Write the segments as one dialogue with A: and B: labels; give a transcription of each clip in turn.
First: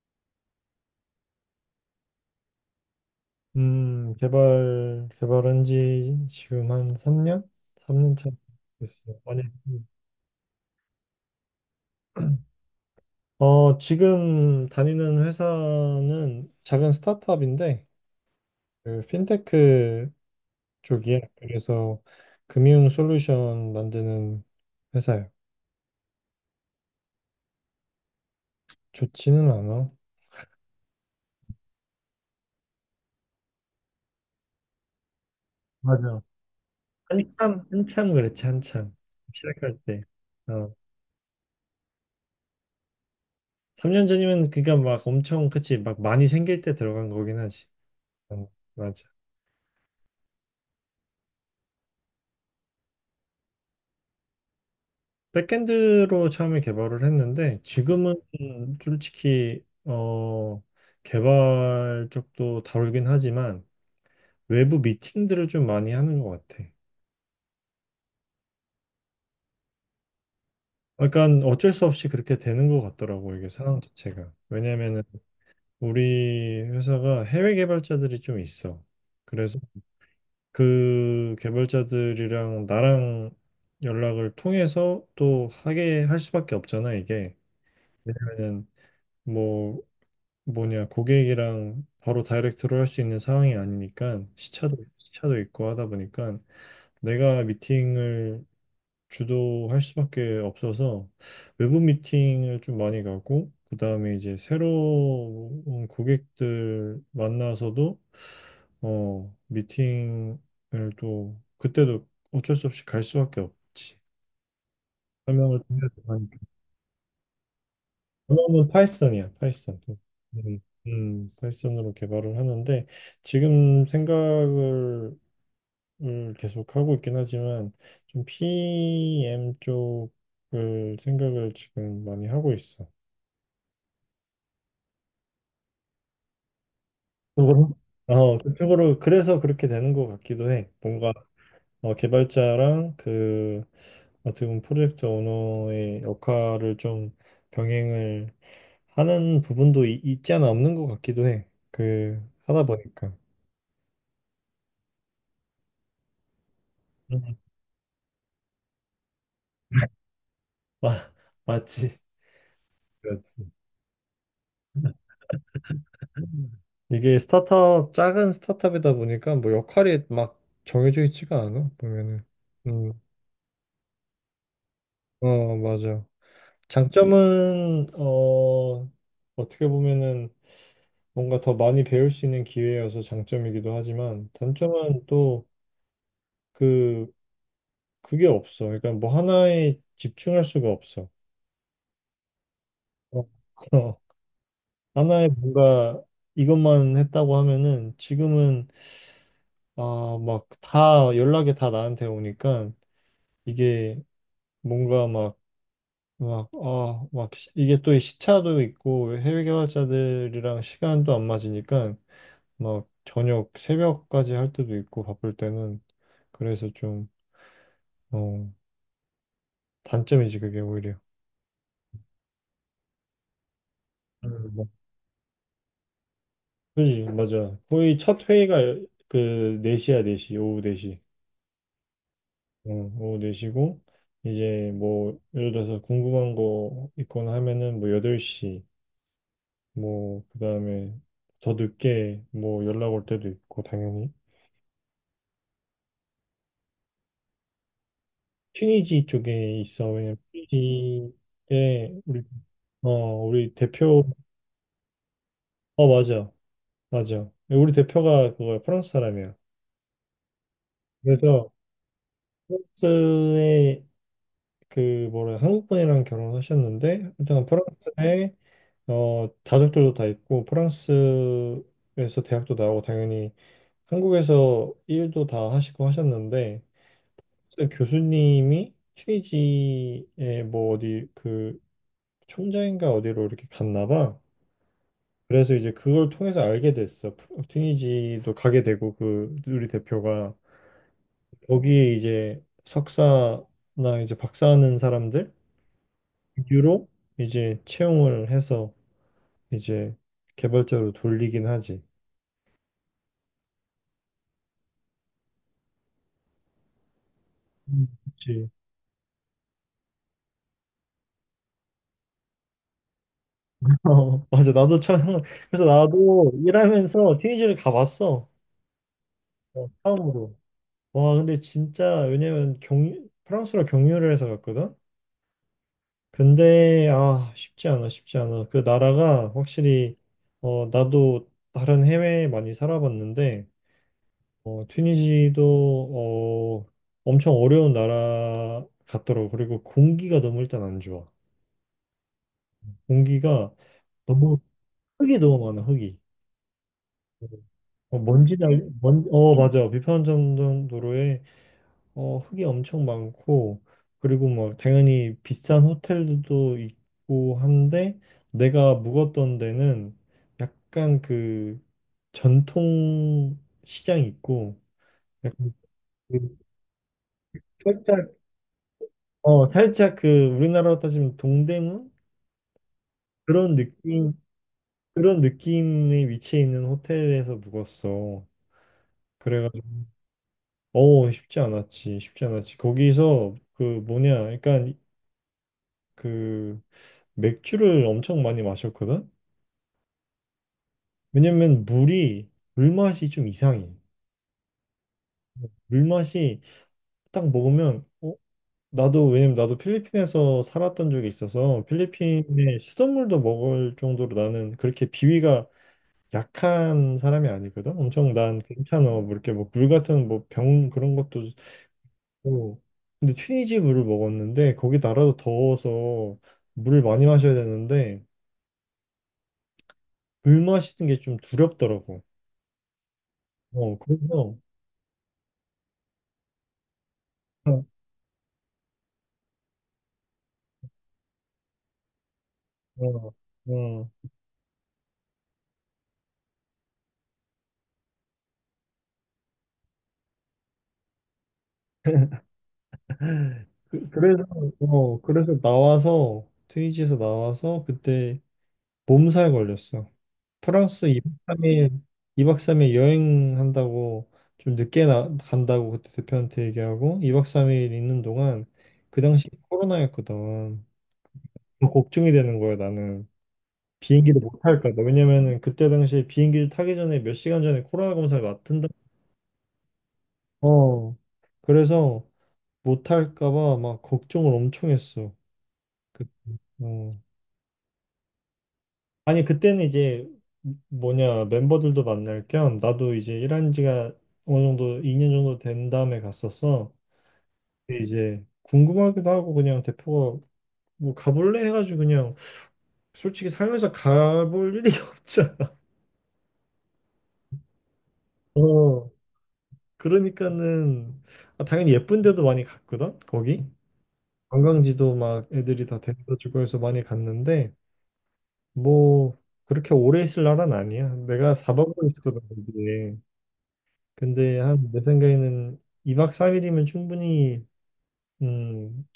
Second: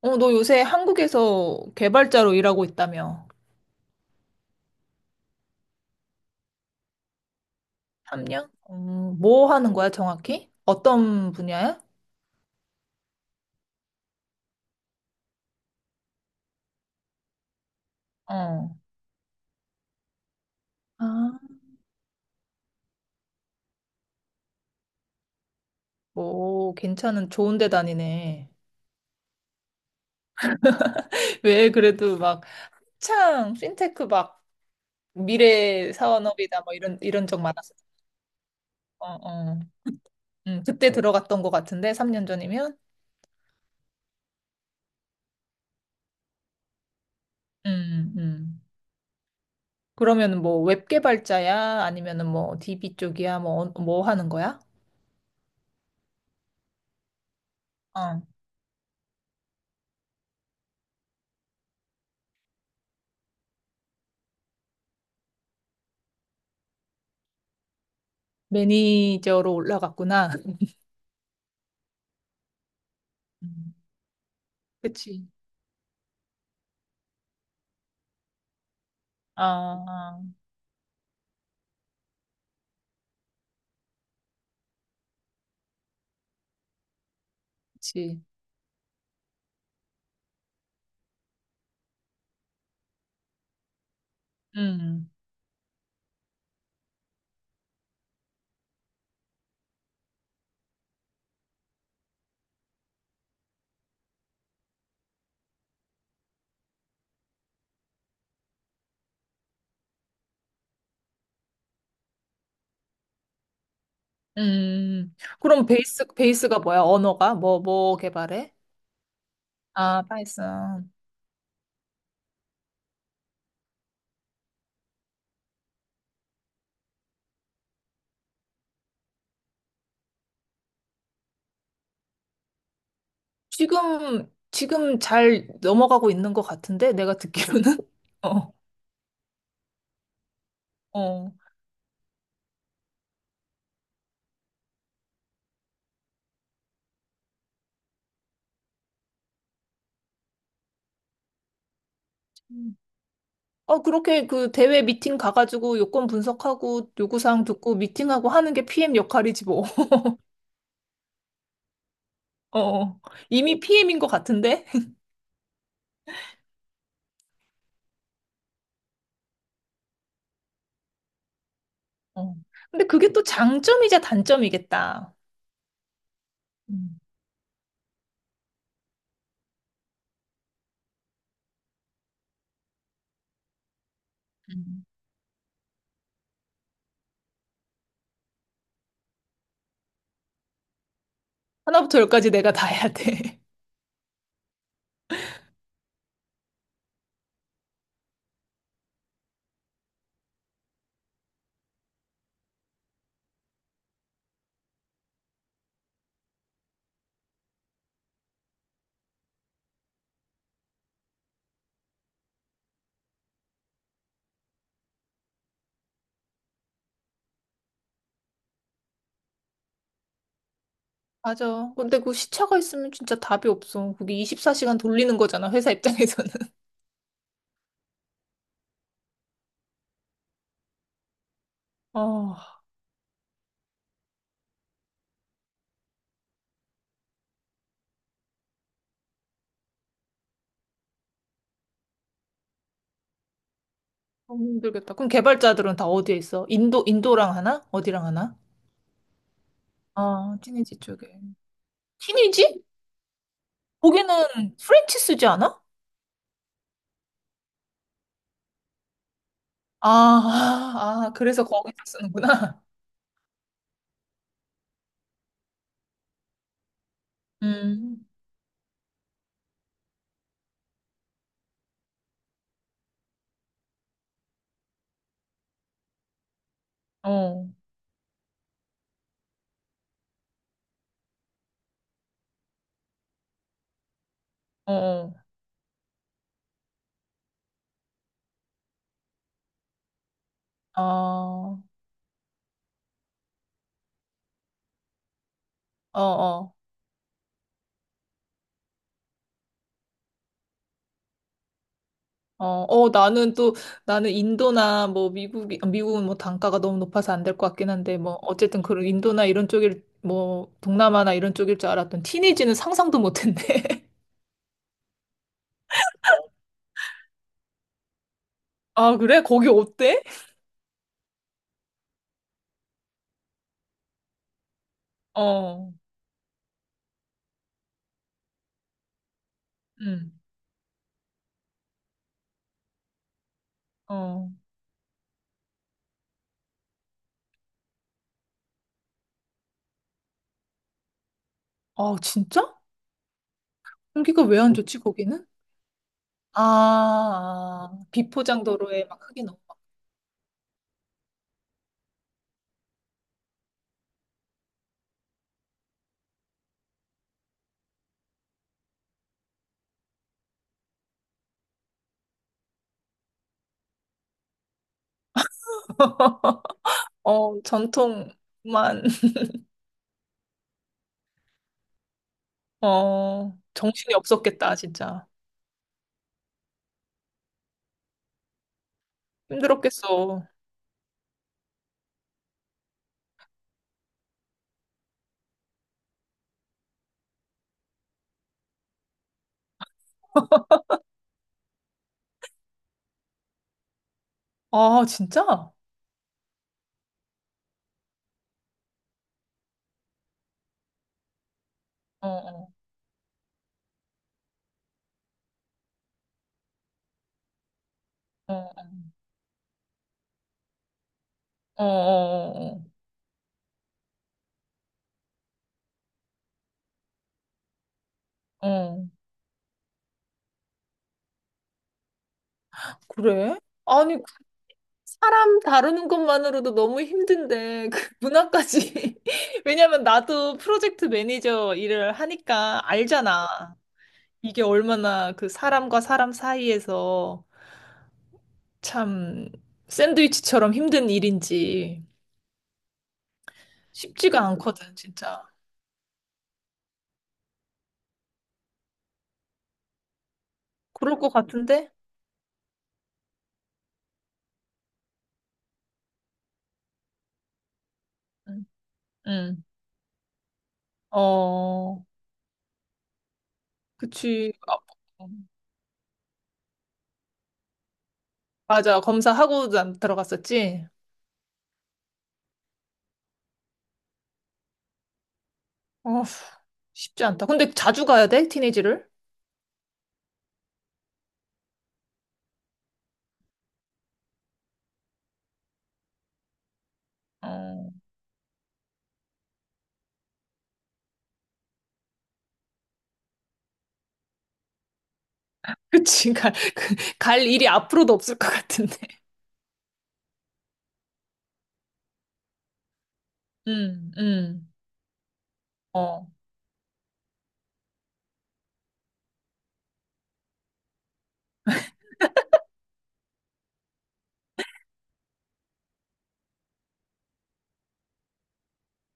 A: 어, 너 요새 한국에서 개발자로 일하고 있다며?
B: 개발한 지 지금 한 3년? 3년 차
A: 3년?
B: 됐어요. 많이
A: 뭐 하는
B: 했고.
A: 거야, 정확히? 어떤 분야야?
B: 지금 다니는 회사는 작은 스타트업인데,
A: 어.
B: 그 핀테크
A: 아,
B: 쪽이에요. 그래서 금융 솔루션 만드는 회사예요.
A: 뭐, 좋은 데 다니네.
B: 좋지는 않아.
A: 왜 그래도 막, 핀테크 막, 미래
B: 맞아.
A: 사원업이다, 뭐, 이런 적
B: 한참,
A: 많았어.
B: 한참 그랬지, 한참.
A: 어, 어.
B: 시작할 때. 어,
A: 그때 들어갔던 것 같은데, 3년 전이면?
B: 3년 전이면, 그니까 막 엄청, 그치, 막 많이 생길 때 들어간 거긴 하지.
A: 음,
B: 어,
A: 음.
B: 맞아.
A: 그러면 뭐, 웹 개발자야? 아니면은 뭐, DB 쪽이야? 뭐, 뭐 하는 거야?
B: 백엔드로 처음에 개발을 했는데 지금은
A: 어.
B: 솔직히 개발 쪽도 다루긴 하지만 외부 미팅들을 좀 많이 하는 것 같아.
A: 매니저로 올라갔구나.
B: 그러니까 어쩔 수 없이 그렇게 되는 것 같더라고, 이게
A: 음.
B: 상황 자체가. 왜냐면은
A: 그치,
B: 우리 회사가 해외 개발자들이 좀 있어. 그래서
A: 아,
B: 그 개발자들이랑 나랑 연락을 통해서 또 하게 할 수밖에 없잖아, 이게.
A: 그치.
B: 그러면은 뭐 뭐냐, 고객이랑 바로 다이렉트로 할 수 있는 상황이 아니니까 시차도
A: 음,
B: 시차도 있고 하다 보니까 내가 미팅을 주도할 수밖에 없어서 외부 미팅을 좀 많이 가고, 그다음에 이제 새로운 고객들 만나서도 미팅을 또 그때도 어쩔 수 없이 갈 수밖에 없지. 설명을
A: 그럼
B: 통해서,
A: 베이스가 뭐야? 언어가? 뭐, 뭐 개발해?
B: 그러면 파이썬이야, 파이썬.
A: 아,
B: 음,
A: 파이썬.
B: 파이썬으로 개발을 하는데 지금 생각을 을 계속 하고 있긴 하지만 좀 PM 쪽을 생각을 지금 많이 하고 있어.
A: 지금 잘 넘어가고 있는 것 같은데? 내가
B: 그쪽으로?
A: 듣기로는? 어,
B: 그쪽으로. 그래서 그렇게 되는 것 같기도 해. 뭔가
A: 어.
B: 개발자랑, 그 어떻게 보면 프로젝트 오너의 역할을 좀 병행을 하는 부분도 있지 않아, 없는 것 같기도 해. 그 하다
A: 음.
B: 보니까.
A: 어, 그렇게 그 대회 미팅 가가지고 요건 분석하고 요구사항 듣고 미팅하고 하는 게 PM 역할이지 뭐.
B: 마- 맞지.
A: 어, 어.
B: 그렇지.
A: 이미 PM인 것 같은데?
B: 이게 스타트업, 작은 스타트업이다 보니까 뭐 역할이 막 정해져 있지가 않아, 보면은.
A: 어. 근데
B: 음,
A: 그게 또 장점이자 단점이겠다.
B: 맞아.
A: 음,
B: 장점은, 어떻게 보면은 뭔가 더 많이 배울 수 있는 기회여서 장점이기도 하지만,
A: 음.
B: 단점은 또 그, 그게 없어. 그러니까 뭐 하나에 집중할 수가 없어.
A: 하나부터 열까지 내가 다 해야
B: 어,
A: 돼.
B: 어, 하나에 뭔가 이것만 했다고 하면은 지금은, 아, 막 다 연락이 다 나한테 오니까 이게, 뭔가 이게 또 시차도 있고 해외 개발자들이랑 시간도 안 맞으니까 막 저녁 새벽까지 할 때도 있고 바쁠 때는. 그래서 좀, 어, 단점이지 그게 오히려.
A: 맞아. 근데 그 시차가 있으면 진짜 답이 없어. 그게
B: 뭐,
A: 24시간 돌리는 거잖아, 회사 입장에서는.
B: 그지, 맞아. 거의 첫 회의가 그 4시야, 4시, 오후 4시.
A: 아,
B: 어, 오후 4시고, 이제 뭐 예를 들어서 궁금한 거 있거나 하면은 뭐 8시, 뭐 그다음에 더 늦게 뭐 연락 올 때도 있고 당연히.
A: 너무 힘들겠다. 그럼 개발자들은 다 어디에 있어? 인도랑 하나? 어디랑 하나?
B: 튀니지 쪽에 있어. 왜냐면
A: 아, 티니지 쪽에.
B: 튀니지에
A: 티니지?
B: 어 우리 대표,
A: 거기는 프렌치 쓰지 않아?
B: 맞아, 맞아, 우리 대표가 그거 프랑스 사람이야.
A: 아, 아, 아, 그래서
B: 그래서
A: 거기서 쓰는구나.
B: 프랑스에 그 뭐래, 한국 분이랑 결혼하셨는데 일단
A: 음,
B: 프랑스에 가족들도 다 있고, 프랑스에서 대학도 나오고 당연히 한국에서 일도 다 하시고 하셨는데,
A: 어,
B: 선생님, 교수님이 튀니지에 뭐 어디 그 총장인가 어디로 이렇게 갔나 봐.
A: 어, 어,
B: 그래서 이제 그걸 통해서 알게 됐어. 튀니지도 가게 되고, 그 우리 대표가
A: 어,
B: 거기에 이제 석사나 이제 박사하는 사람들
A: 어, 어.
B: 유로 이제 채용을 해서 이제 개발자로 돌리긴 하지.
A: 어, 어, 나는 인도나 뭐 미국은 뭐 단가가 너무 높아서 안 될 것 같긴 한데, 뭐
B: 그치.
A: 어쨌든 그런 인도나 이런 뭐 동남아나 이런 쪽일 줄 알았던 티니지는 상상도 못 했네.
B: 맞아. 나도 처음, 그래서 나도 일하면서 튀니지를 가봤어.
A: 아, 그래? 거기 어때?
B: 처음으로. 와, 근데 진짜, 왜냐면 경 프랑스로 경유를 해서 갔거든.
A: 어,
B: 근데 쉽지 않아, 쉽지 않아. 그 나라가 확실히,
A: 응,
B: 나도 다른 해외에 많이 살아봤는데
A: 어.
B: 튀니지도 엄청 어려운 나라 같더라고. 그리고 공기가 너무 일단 안 좋아.
A: 아, 진짜?
B: 공기가
A: 공기가
B: 너무
A: 왜 안 좋지,
B: 흙이
A: 거기는?
B: 너무 많아, 흙이.
A: 아, 아,
B: 먼지
A: 비포장
B: 날,
A: 도로에 막
B: 먼,
A: 흙이
B: 어
A: 넘어.
B: 맞아. 비판 전도로에 흙이 엄청 많고, 그리고 뭐, 당연히 비싼 호텔도 있고 한데, 내가 묵었던 데는 약간 그 전통 시장이 있고, 약간 그
A: 어,
B: 살짝,
A: 전통만,
B: 살짝 그 우리나라로 따지면 동대문?
A: 어,
B: 그런
A: 정신이
B: 느낌,
A: 없었겠다, 진짜.
B: 그런 느낌의 위치에 있는 호텔에서 묵었어. 그래가지고,
A: 힘들었겠어.
B: 쉽지 않았지, 쉽지 않았지. 거기서 그 뭐냐, 약간 그 맥주를 엄청 많이 마셨거든? 왜냐면 물이, 물맛이 좀 이상해.
A: 아, 진짜? 어,
B: 물맛이 딱 먹으면, 어? 나도, 왜냐면 나도 필리핀에서 살았던 적이 있어서
A: 어.
B: 필리핀의 수돗물도 먹을 정도로 나는 그렇게 비위가 약한 사람이 아니거든? 엄청 난
A: 어,
B: 괜찮아. 뭐 이렇게 뭐 물 같은 뭐 병 그런 것도.
A: 어, 어,
B: 고
A: 어.
B: 근데 튀니지 물을 먹었는데 거기 나라도 더워서 물을 많이 마셔야 되는데
A: 어. 어.
B: 물 마시는 게 좀 두렵더라고.
A: 그래? 아니, 그
B: 그래서
A: 사람 다루는 것만으로도 너무 힘든데, 그 문화까지. 왜냐면 나도 프로젝트 매니저 일을 하니까
B: 어,
A: 알잖아.
B: 어.
A: 이게 얼마나 그 사람과 사람 사이에서 참 샌드위치처럼 힘든 일인지
B: 그,
A: 쉽지가
B: 그래서,
A: 않거든, 진짜.
B: 그래서 나와서, 트위지에서 나와서, 그때 몸살 걸렸어. 프랑스
A: 그럴 것
B: 2박 3일,
A: 같은데?
B: 2박 3일 여행한다고, 좀 늦게 간다고 그때 대표한테 얘기하고, 2박 3일 있는 동안,
A: 응,
B: 그 당시
A: 응.
B: 코로나였거든. 더
A: 어,
B: 걱정이 되는 거야, 나는. 비행기를
A: 그치.
B: 못
A: 아,
B: 탈까봐. 왜냐면은, 그때 당시에 비행기를 타기 전에 몇 시간 전에 코로나 검사를 맡은다.
A: 맞아. 검사하고 난 들어갔었지?
B: 어. 그래서 못 탈까봐 막 걱정을 엄청 했어.
A: 어,
B: 그, 어.
A: 쉽지 않다. 근데 자주 가야 돼? 티네이지를?
B: 아니, 그때는 이제 뭐냐, 멤버들도 만날 겸 나도 이제 일한 지가 어느 정도 2년 정도 된 다음에 갔었어.
A: 어,
B: 근데 이제 궁금하기도 하고, 그냥 대표가 뭐 가볼래 해가지고, 그냥 솔직히 살면서 가볼 일이 없잖아.
A: 그치. 갈, 그, 갈 일이 앞으로도 없을 것 같은데.
B: 어. 그러니까는, 당연히 예쁜 데도 많이 갔거든, 거기.
A: 음, 음.
B: 관광지도 막 애들이 다
A: 어,
B: 데려다 주고 해서 많이 갔는데, 뭐 그렇게 오래 있을 날은 아니야. 내가 4박을 있었거든, 거기에. 근데 한 내 생각에는 2박 3일이면 충분히, 음,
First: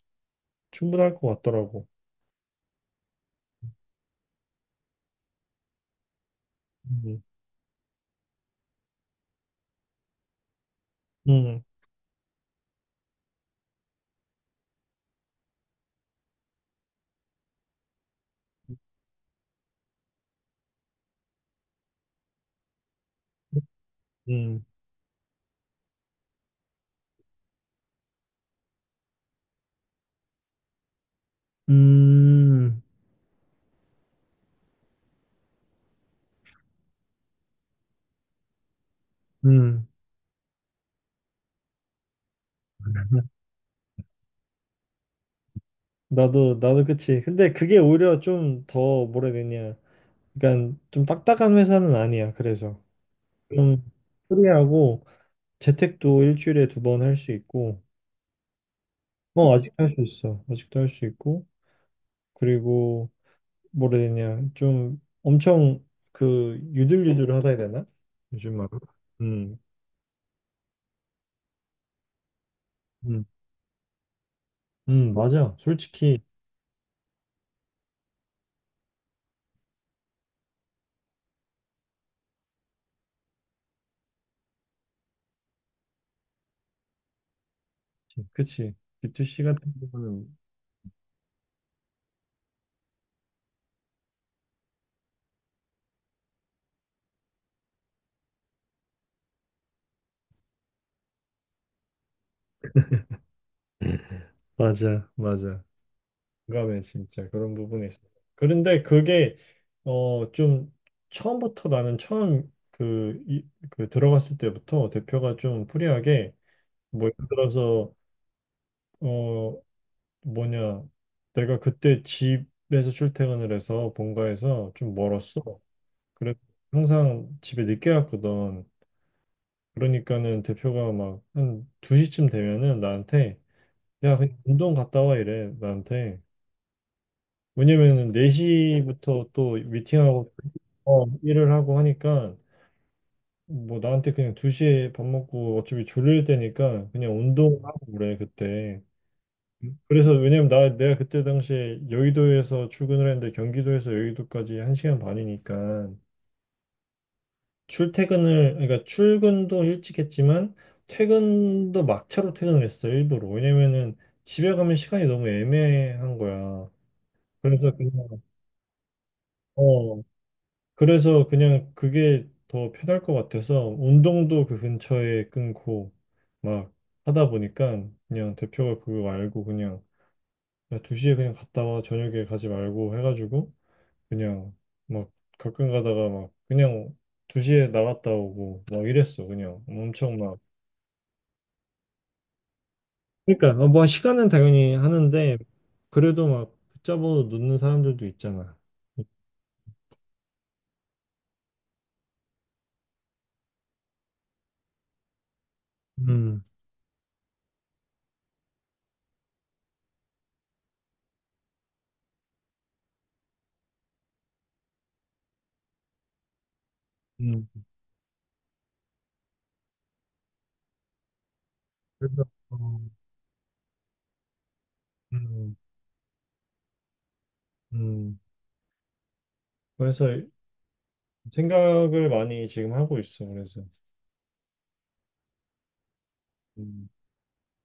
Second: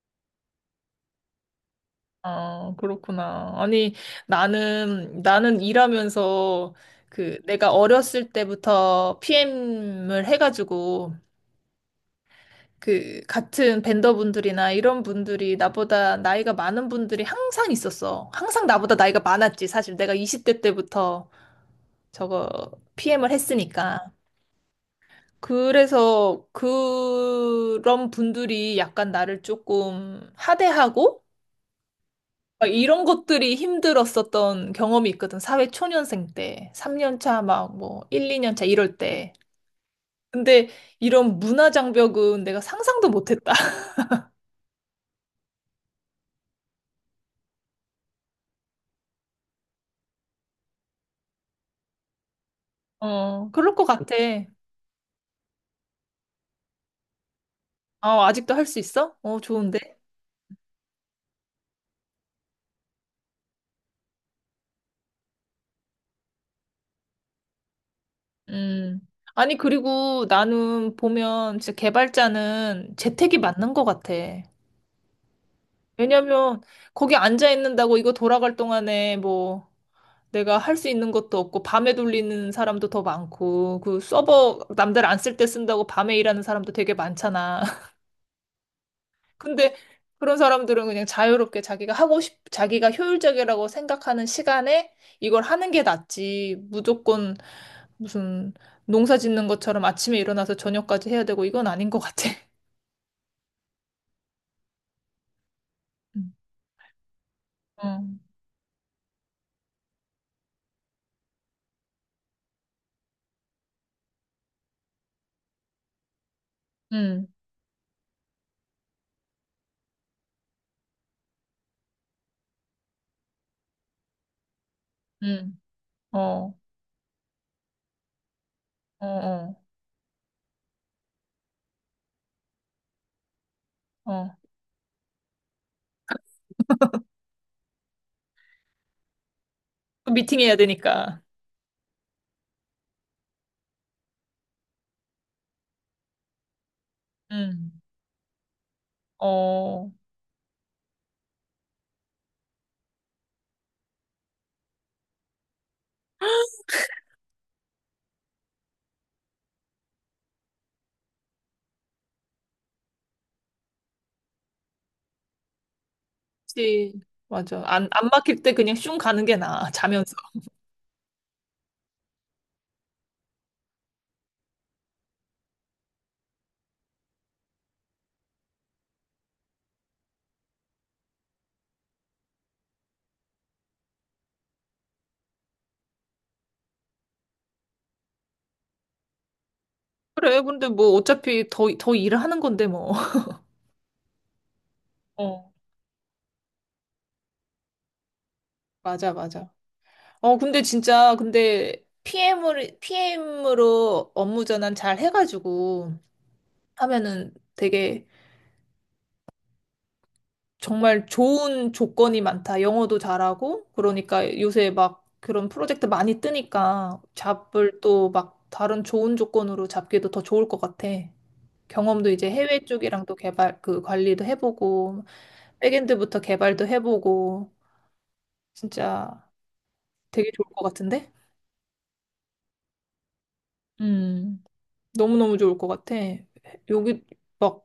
B: 충분할 것 같더라고.
A: 아, 그렇구나. 아니, 나는 일하면서
B: 음.
A: 그 내가 어렸을 때부터 PM을 해가지고
B: 음.
A: 그 같은 벤더분들이나 이런 분들이 나보다 나이가 많은 분들이 항상 있었어. 항상 나보다 나이가 많았지. 사실 내가 20대 때부터 저거 PM을 했으니까.
B: 음.
A: 그래서 그런 분들이 약간 나를 조금 하대하고 막
B: 음.
A: 이런 것들이 힘들었었던 경험이 있거든. 사회 초년생 때, 3년 차 막 뭐 1, 2년 차 이럴 때.
B: 음.
A: 근데 이런 문화 장벽은 내가 상상도 못했다.
B: 나도 그치. 근데 그게 오히려 좀 더 뭐라 해야 되냐. 그러니까 좀 딱딱한 회사는 아니야. 그래서
A: 어, 그럴
B: 좀
A: 것 같아.
B: 프리하고, 재택도 일주일에 두 번 할 수 있고.
A: 어, 아직도 할 수 있어? 어, 좋은데?
B: 아직도 할 수 있어. 아직도 할 수 있고, 그리고 뭐라 해야 되냐, 좀 엄청 그 유들유들하다 해야 되나 요즘 막.
A: 음. 아니,
B: 음.
A: 그리고 나는 보면 진짜 개발자는
B: 음.
A: 재택이 맞는 것 같아.
B: 음. 맞아, 솔직히.
A: 왜냐면 거기 앉아 있는다고 이거 돌아갈 동안에 뭐 내가 할 수 있는 것도 없고 밤에 돌리는 사람도 더 많고 그 서버 남들 안 쓸 때 쓴다고 밤에 일하는 사람도 되게 많잖아.
B: 그치, B2C 같은
A: 근데
B: 경우는.
A: 그런 사람들은 그냥 자유롭게 자기가 효율적이라고 생각하는 시간에 이걸 하는 게 낫지. 무조건 무슨 농사 짓는 것처럼 아침에 일어나서 저녁까지 해야 되고 이건 아닌 것 같아.
B: 맞아, 맞아. 공감해 진짜, 그런 부분에 있어.
A: 응,
B: 그런데 그게, 좀 처음부터, 나는 처음 그, 이, 그 들어갔을 때부터 대표가 좀 프리하게, 뭐
A: 응,
B: 예를 들어서 어 뭐냐, 내가 그때 집에서 출퇴근을 해서 본가에서 좀
A: 응,
B: 멀었어.
A: 응.
B: 그래,
A: 어,
B: 항상 집에 늦게 갔거든.
A: 음. 어,
B: 그러니까는 대표가 막 한 2시쯤 되면은 나한테,
A: 어.
B: 야,
A: 어.
B: 그냥 운동 갔다 와, 이래. 나한테. 왜냐면은 4시부터 또
A: 또
B: 미팅하고
A: 미팅해야 되니까.
B: 일을 하고 하니까, 뭐 나한테 그냥 2시에 밥 먹고 어차피 졸릴 때니까 그냥
A: 음.
B: 운동하고 그래, 그때.
A: 어,
B: 그래서, 왜냐면 나 내가 그때 당시에 여의도에서 출근을 했는데 경기도에서 여의도까지 한 시간 반이니까. 출퇴근을, 그러니까 출근도 일찍 했지만, 퇴근도 막차로 퇴근을 했어, 일부러. 왜냐면은 집에 가면 시간이 너무 애매한 거야.
A: 그치. 맞아.
B: 그래서
A: 안,
B: 그냥,
A: 안 막힐 때 그냥 슝 가는 게 나아,
B: 어,
A: 자면서.
B: 그래서 그냥 그게 더 편할 것 같아서 운동도 그 근처에 끊고, 막 하다 보니까, 그냥 대표가 그거 알고 그냥, 야, 2시에 그냥 갔다 와, 저녁에 가지 말고 해가지고 그냥, 막 가끔 가다가 막, 그냥 2시에 나갔다 오고 막 이랬어, 그냥. 엄청 막.
A: 그래, 근데 뭐 어차피 더 일을 하는 건데 뭐.
B: 그러니까 뭐 시간은 당연히 하는데
A: 어,
B: 그래도 막 붙잡아서 놓는 사람들도 있잖아.
A: 맞아, 맞아. 어, 근데 진짜, 근데 PM으로 업무 전환 잘 해가지고
B: 음.
A: 하면은 되게 정말 좋은 조건이 많다. 영어도 잘하고. 그러니까 요새 막 그런 프로젝트 많이 뜨니까
B: 음.
A: 잡을 또 막 다른 좋은 조건으로 잡기도 더 좋을 것 같아. 경험도
B: 그래서,
A: 이제 해외
B: 어,
A: 쪽이랑 또 개발 그 관리도 해보고
B: 음.
A: 백엔드부터 개발도 해보고
B: 음.
A: 진짜
B: 그래서
A: 되게 좋을 것 같은데?
B: 생각을 많이 지금 하고 있어. 그래서,
A: 음, 너무너무 좋을 것 같아.
B: 음,
A: 여기 막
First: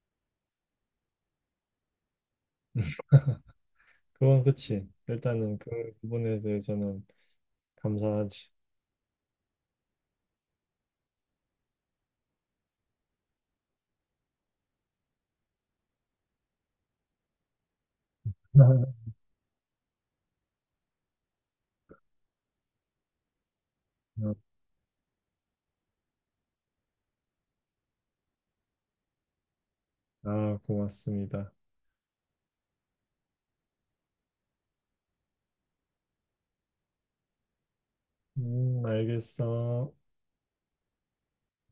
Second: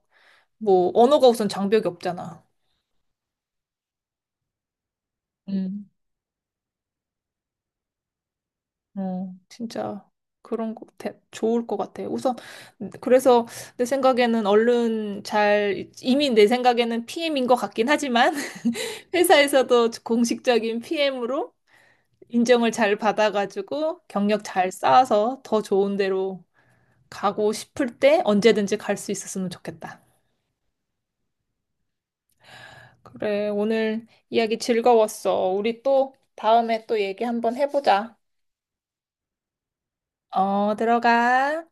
A: 뭐 언어가 우선 장벽이 없잖아.
B: 그건 그치. 일단은 그
A: 음.
B: 부분에 대해서는 감사하지.
A: 어, 진짜 그런 거 좋을 것 같아. 우선 그래서 내 생각에는 얼른 잘 이미 내 생각에는 PM인 것 같긴 하지만 회사에서도 공식적인 PM으로 인정을 잘 받아가지고 경력 잘 쌓아서 더 좋은 데로 가고 싶을 때 언제든지 갈 수 있었으면 좋겠다.
B: 고맙습니다.
A: 그래, 오늘 이야기 즐거웠어. 우리 또 다음에 또 얘기 한번 해보자.
B: 알겠어.
A: 어, 들어가.